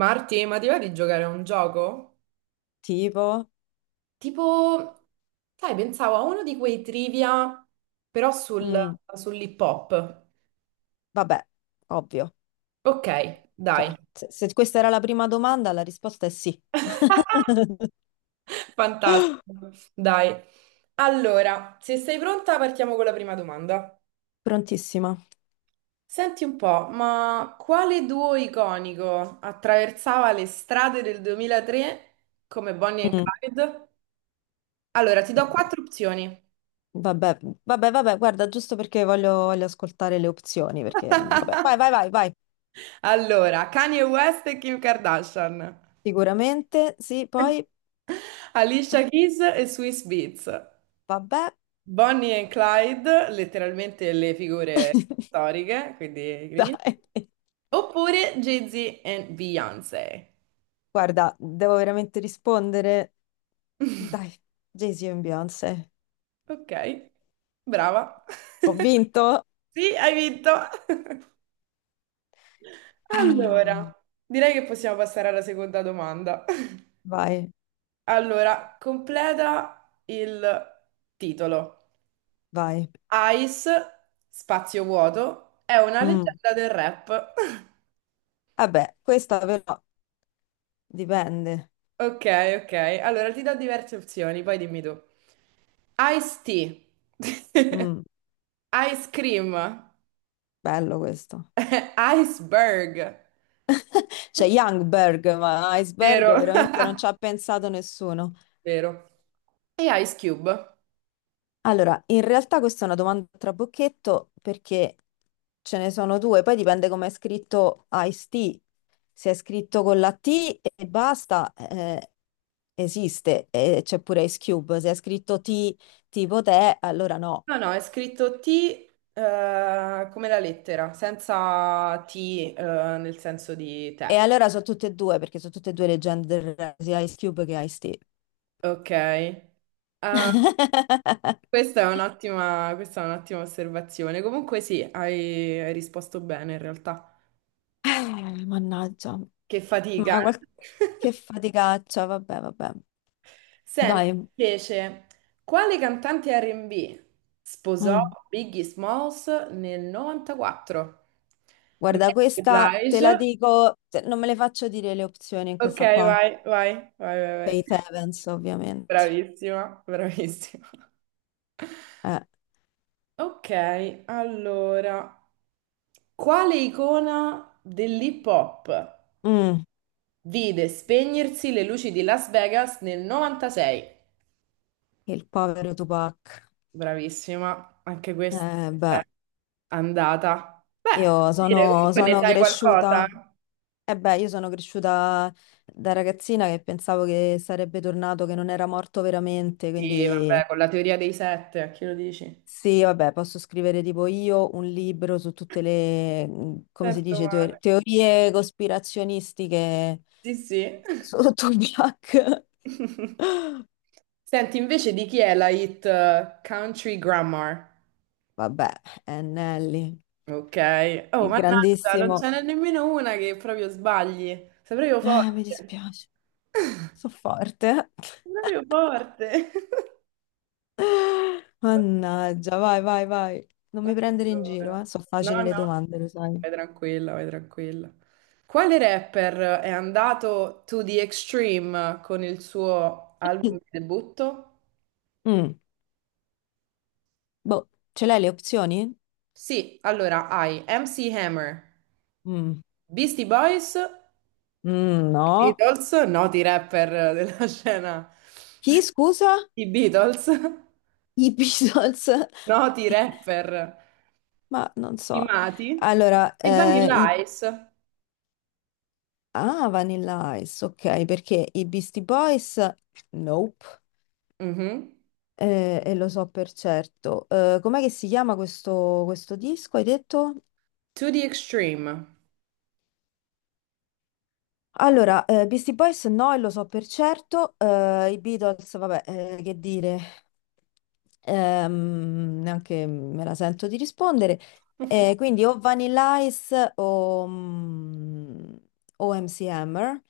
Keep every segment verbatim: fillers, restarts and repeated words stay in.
Marti, ma ti va di giocare a un gioco? Tipo? Tipo, sai, pensavo a uno di quei trivia, però sul, Mm, sull'hip hop. vabbè, ovvio. Ok, Cioè, dai. se, se questa era la prima domanda, la risposta è sì. Fantastico. Dai. Allora, se sei pronta, partiamo con la prima domanda. Prontissima. Senti un po', ma quale duo iconico attraversava le strade del duemilatré come Bonnie and Mm, Clyde? Allora, ti do vabbè, quattro opzioni. vabbè, vabbè, vabbè, guarda, giusto perché voglio, voglio ascoltare le opzioni, perché, vabbè, vai, vai, vai, vai. Allora, Kanye West e Kim Kardashian. Sicuramente, sì, poi, ah, Alicia Keys e Swiss Beats. vabbè. Bonnie e Clyde, letteralmente le figure storiche, quindi i Dai. criminali. Oppure Jay-Z e Beyoncé. Guarda, devo veramente rispondere. Dai, Jay-Z e Beyoncé. Ok, brava. Ho vinto. Sì, hai vinto. Ah, Allora, direi che possiamo passare alla seconda domanda. vai, Allora, completa il titolo. vai. Ice, spazio vuoto, è una Mm. leggenda del rap. Vabbè, questa però dipende. Ok, ok. Allora ti do diverse opzioni, poi dimmi tu. Ice tea. Mm, Ice cream. Bello questo. Iceberg. C'è Youngberg, ma Iceberg Vero. veramente non ci ha pensato nessuno. Vero. E Ice Cube? Allora, in realtà questa è una domanda a trabocchetto perché ce ne sono due, poi dipende come è scritto Ice T. Se è scritto con la T e basta, eh, esiste, e c'è pure Ice Cube. Se è scritto T tipo te, allora no. No, no, è scritto T eh, come la lettera, senza T eh, nel senso di E te. allora sono tutte e due, perché sono tutte e due leggende del rap, sia Ice Cube che Ice-T. Ok. Ah, Eh, questa è un'ottima, questa è un'ottima osservazione. Comunque sì, hai, hai risposto bene in realtà. Mannaggia, Che fatica. ma qual- Eh? che faticaccia, vabbè, vabbè. Senti, Dai, invece, quale cantante R and B sposò mm. Biggie Smalls nel novantaquattro? Guarda, Mary questa te la Blige. dico, te- non me le faccio dire le opzioni in Ok, questa qua. vai, vai, vai, vai, vai. Faith Evans, ovviamente. Bravissima, bravissima. Eh, Ok, allora, quale icona dell'hip hop mm, vide spegnersi le luci di Las Vegas nel novantasei? Il povero Tupac. Bravissima, anche questa. Eh, beh, Andata. Beh, io dire, sono, comunque ne sono sai qualcosa? cresciuta, eh beh, io sono cresciuta da ragazzina che pensavo che sarebbe tornato, che non era morto veramente, Sì, quindi... vabbè, con la teoria dei sette, a chi lo dici? Sì, vabbè, posso scrivere tipo io un libro su tutte le, mh, come si Sento dice, male. teor- teorie cospirazionistiche Sì, sì. sotto Tupac. Senti, invece di chi è la hit eh, Country Grammar? Vabbè, eh, Nelly, Ok. Oh, il mannaggia, non grandissimo... ce n'è nemmeno una che proprio sbagli. Sei proprio Eh, mi forte. dispiace, so forte. Sei proprio forte. Mannaggia, vai, vai, vai. Non mi Eh, prendere in giro, eh. Allora. Sono No, facili le no, domande, lo sai. vai tranquilla, vai tranquilla. Quale rapper è andato to the extreme con il suo album di debutto? Mm, boh, ce l'hai le opzioni? Sì, allora hai M C Hammer, Mm, Beastie Boys e mm, no. Beatles, noti rapper della scena. Chi, scusa? I Beatles, I Beatles? noti rapper Ma non so. primati Allora, e eh, i... Vanilla Ice. Ah, Vanilla Ice, ok, perché i Beastie Boys? Nope. Mhm. Eh, e lo so per certo. Eh, com'è che si chiama questo, questo disco, hai detto? To the extreme. Allora, eh, Beastie Boys no, e lo so per certo, eh, i Beatles, vabbè, eh, che dire, ehm, neanche me la sento di rispondere. Eh, quindi o Vanilla Ice o, mm, o M C Hammer,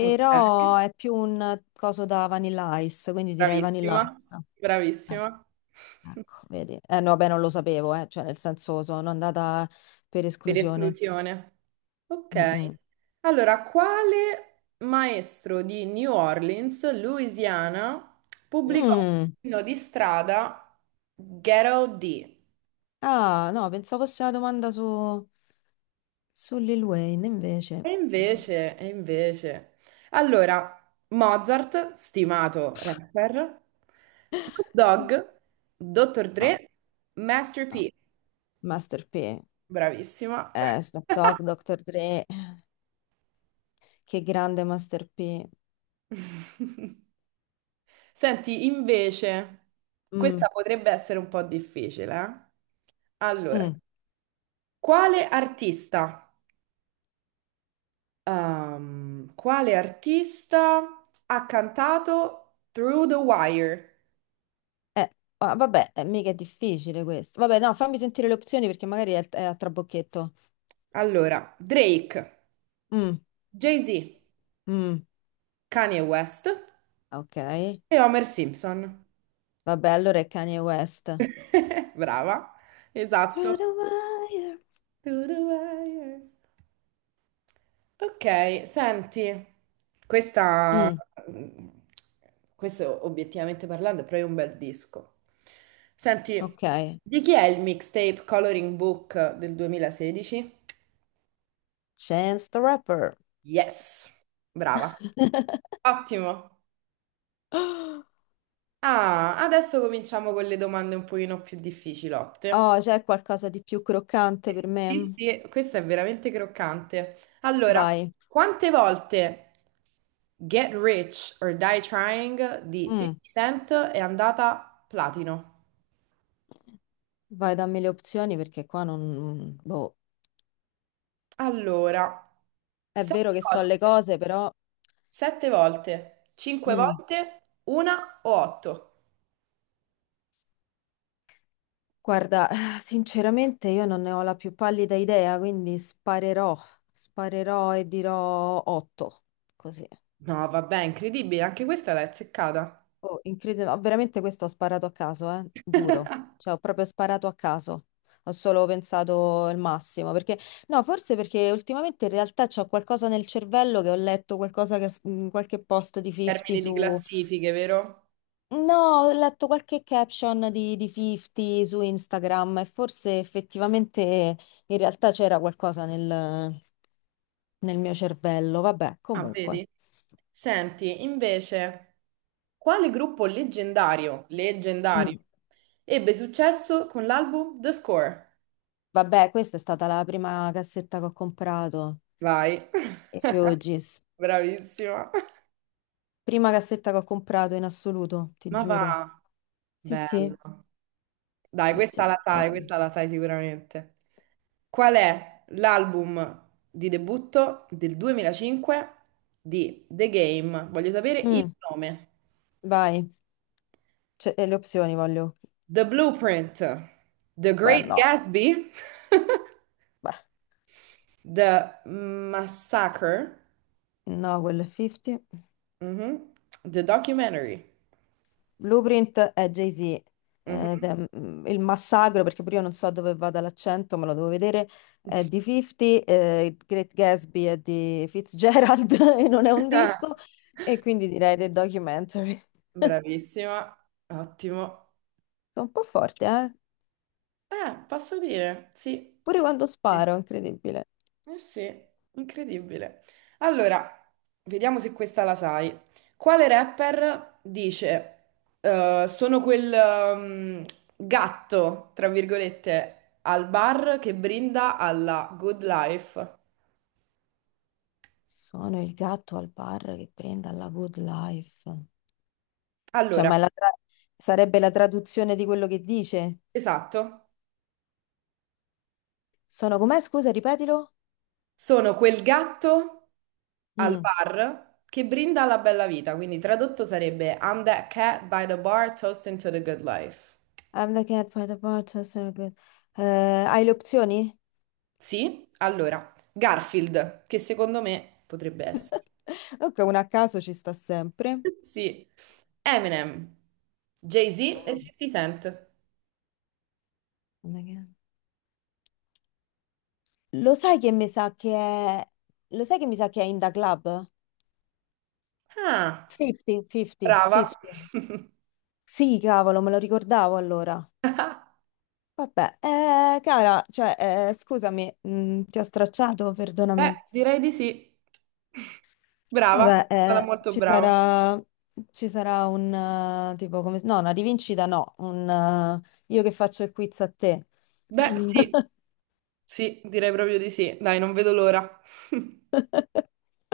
Ok. è più un coso da Vanilla Ice, quindi direi Vanilla Bravissima, Ice. Eh, bravissima. ecco, vedi. Eh, no, vabbè, non lo sapevo, eh, cioè nel senso sono andata per Per esclusione. esclusione. Ok. Mm, mm. Allora, quale maestro di New Orleans, Louisiana, pubblicò Mm. l'inno di strada Ghetto D? Ah, no, pensavo fosse una domanda su, su Lil Wayne, invece. E invece, e invece. Allora, Mozart, stimato rapper, Snoop Dogg, dottor No, Dre, Master no. P. Master P, Bravissima. eh, Snoop Dogg, dottor Dre, che grande Master P. Senti, invece, Mm, questa potrebbe essere un po' difficile, eh? Allora, mm. quale artista, ehm, quale artista ha cantato Through the Wire? Eh, ah, Vabbè, eh, mica è difficile questo. Vabbè, no, fammi sentire le opzioni perché magari è, è a trabocchetto. Allora, Drake, Mm, Jay-Z, mm, Kanye West ok. e Homer Simpson. Vabbè, allora è Kanye West. Brava, Through esatto. the wire. Through the Wire. Ok, senti, questa, Mm, questo obiettivamente parlando è proprio un bel disco. Senti, ok. di chi è il mixtape Coloring Book del duemilasedici? Chance the Rapper. Yes, brava, ottimo. Ah, adesso cominciamo con le domande un pochino più difficilotte. Oh, c'è qualcosa di più croccante per Sì, me? sì, questo è veramente croccante. Allora, Vai, quante volte Get Rich or Die Trying di mm, fifty Cent è andata platino? vai, dammi le opzioni perché qua non... Boh, Allora, è sette vero che so le volte, cose, però... sette volte, cinque Mm, volte, una o otto? Guarda, sinceramente io non ne ho la più pallida idea, quindi sparerò, sparerò e dirò otto, così. No, vabbè, incredibile, anche questa l'hai azzeccata. Oh, incredibile, no, veramente questo ho sparato a caso, eh, giuro. Cioè, ho proprio sparato a caso. Ho solo pensato il massimo, perché no, forse perché ultimamente in realtà c'ho qualcosa nel cervello che ho letto qualcosa che in qualche post di fifty Termini di su classifiche, vero? No, ho letto qualche caption di, di fifty su Instagram e forse effettivamente in realtà c'era qualcosa nel, nel, mio cervello. Vabbè, Ah, comunque. vedi? Senti, invece, quale gruppo leggendario, leggendario, Mm. ebbe successo con l'album The Score? Vabbè, questa è stata la prima cassetta che ho comprato. Vai, I Fioggi's. bravissima. Prima cassetta che ho comprato in assoluto, ti Ma va, giuro. Sì, sì, bello. Dai, sì, sì, questa la sai, proprio. questa la sai sicuramente. Qual è l'album di debutto del duemilacinque di The Game? Voglio sapere il Mm, nome. vai. Cioè, e le opzioni voglio. The Blueprint, The Beh, Great no, Gatsby. beh, The Massacre, no, quello è fifty. mhm, The Documentary. Blueprint è Jay-Z. Ed Mhm. è, mm, il massacro, perché pure io non so dove vada l'accento, me lo devo vedere. È di fifty, eh, Great Gatsby è di Fitzgerald e non è un Ah, disco. E quindi direi The Documentary. Bravissima, ottimo. Sono un po' forte, eh? Eh, posso dire, sì, Pure sì, quando sì. sparo, incredibile. Eh sì, incredibile. Allora, vediamo se questa la sai. Quale rapper dice, eh, sono quel ehm, gatto, tra virgolette, al bar che brinda alla good life? Sono il gatto al bar che prende alla good life. Cioè, Allora, ma è la tra- sarebbe la traduzione di quello che dice? esatto. Sono com'è? Scusa, ripetilo. Sono quel gatto al Mm. bar che brinda alla bella vita, quindi tradotto sarebbe I'm that cat by the bar toasting to the good life. I'm the cat by the bar, so so good. Eh, hai le opzioni? Sì? Allora, Garfield, che secondo me potrebbe essere. Ok, una a caso ci sta sempre. Sì. Eminem, Jay-Z e Mm. fifty Cent. I'm the cat. Lo sai che mi sa che è... Lo sai che mi sa che è in the club? Ah, cinquanta, fifty, brava. fifty. Sì, cavolo, me lo ricordavo allora. Vabbè, eh, cara, cioè, eh, scusami, mh, ti ho stracciato, Beh, perdonami. direi di sì. Brava, Vabbè, sarà eh, molto ci brava. sarà, ci sarà un, eh, tipo, come, no, una rivincita no, un, eh, io che faccio il quiz a te. Beh, sì, sì, direi proprio di sì. Dai, non vedo l'ora.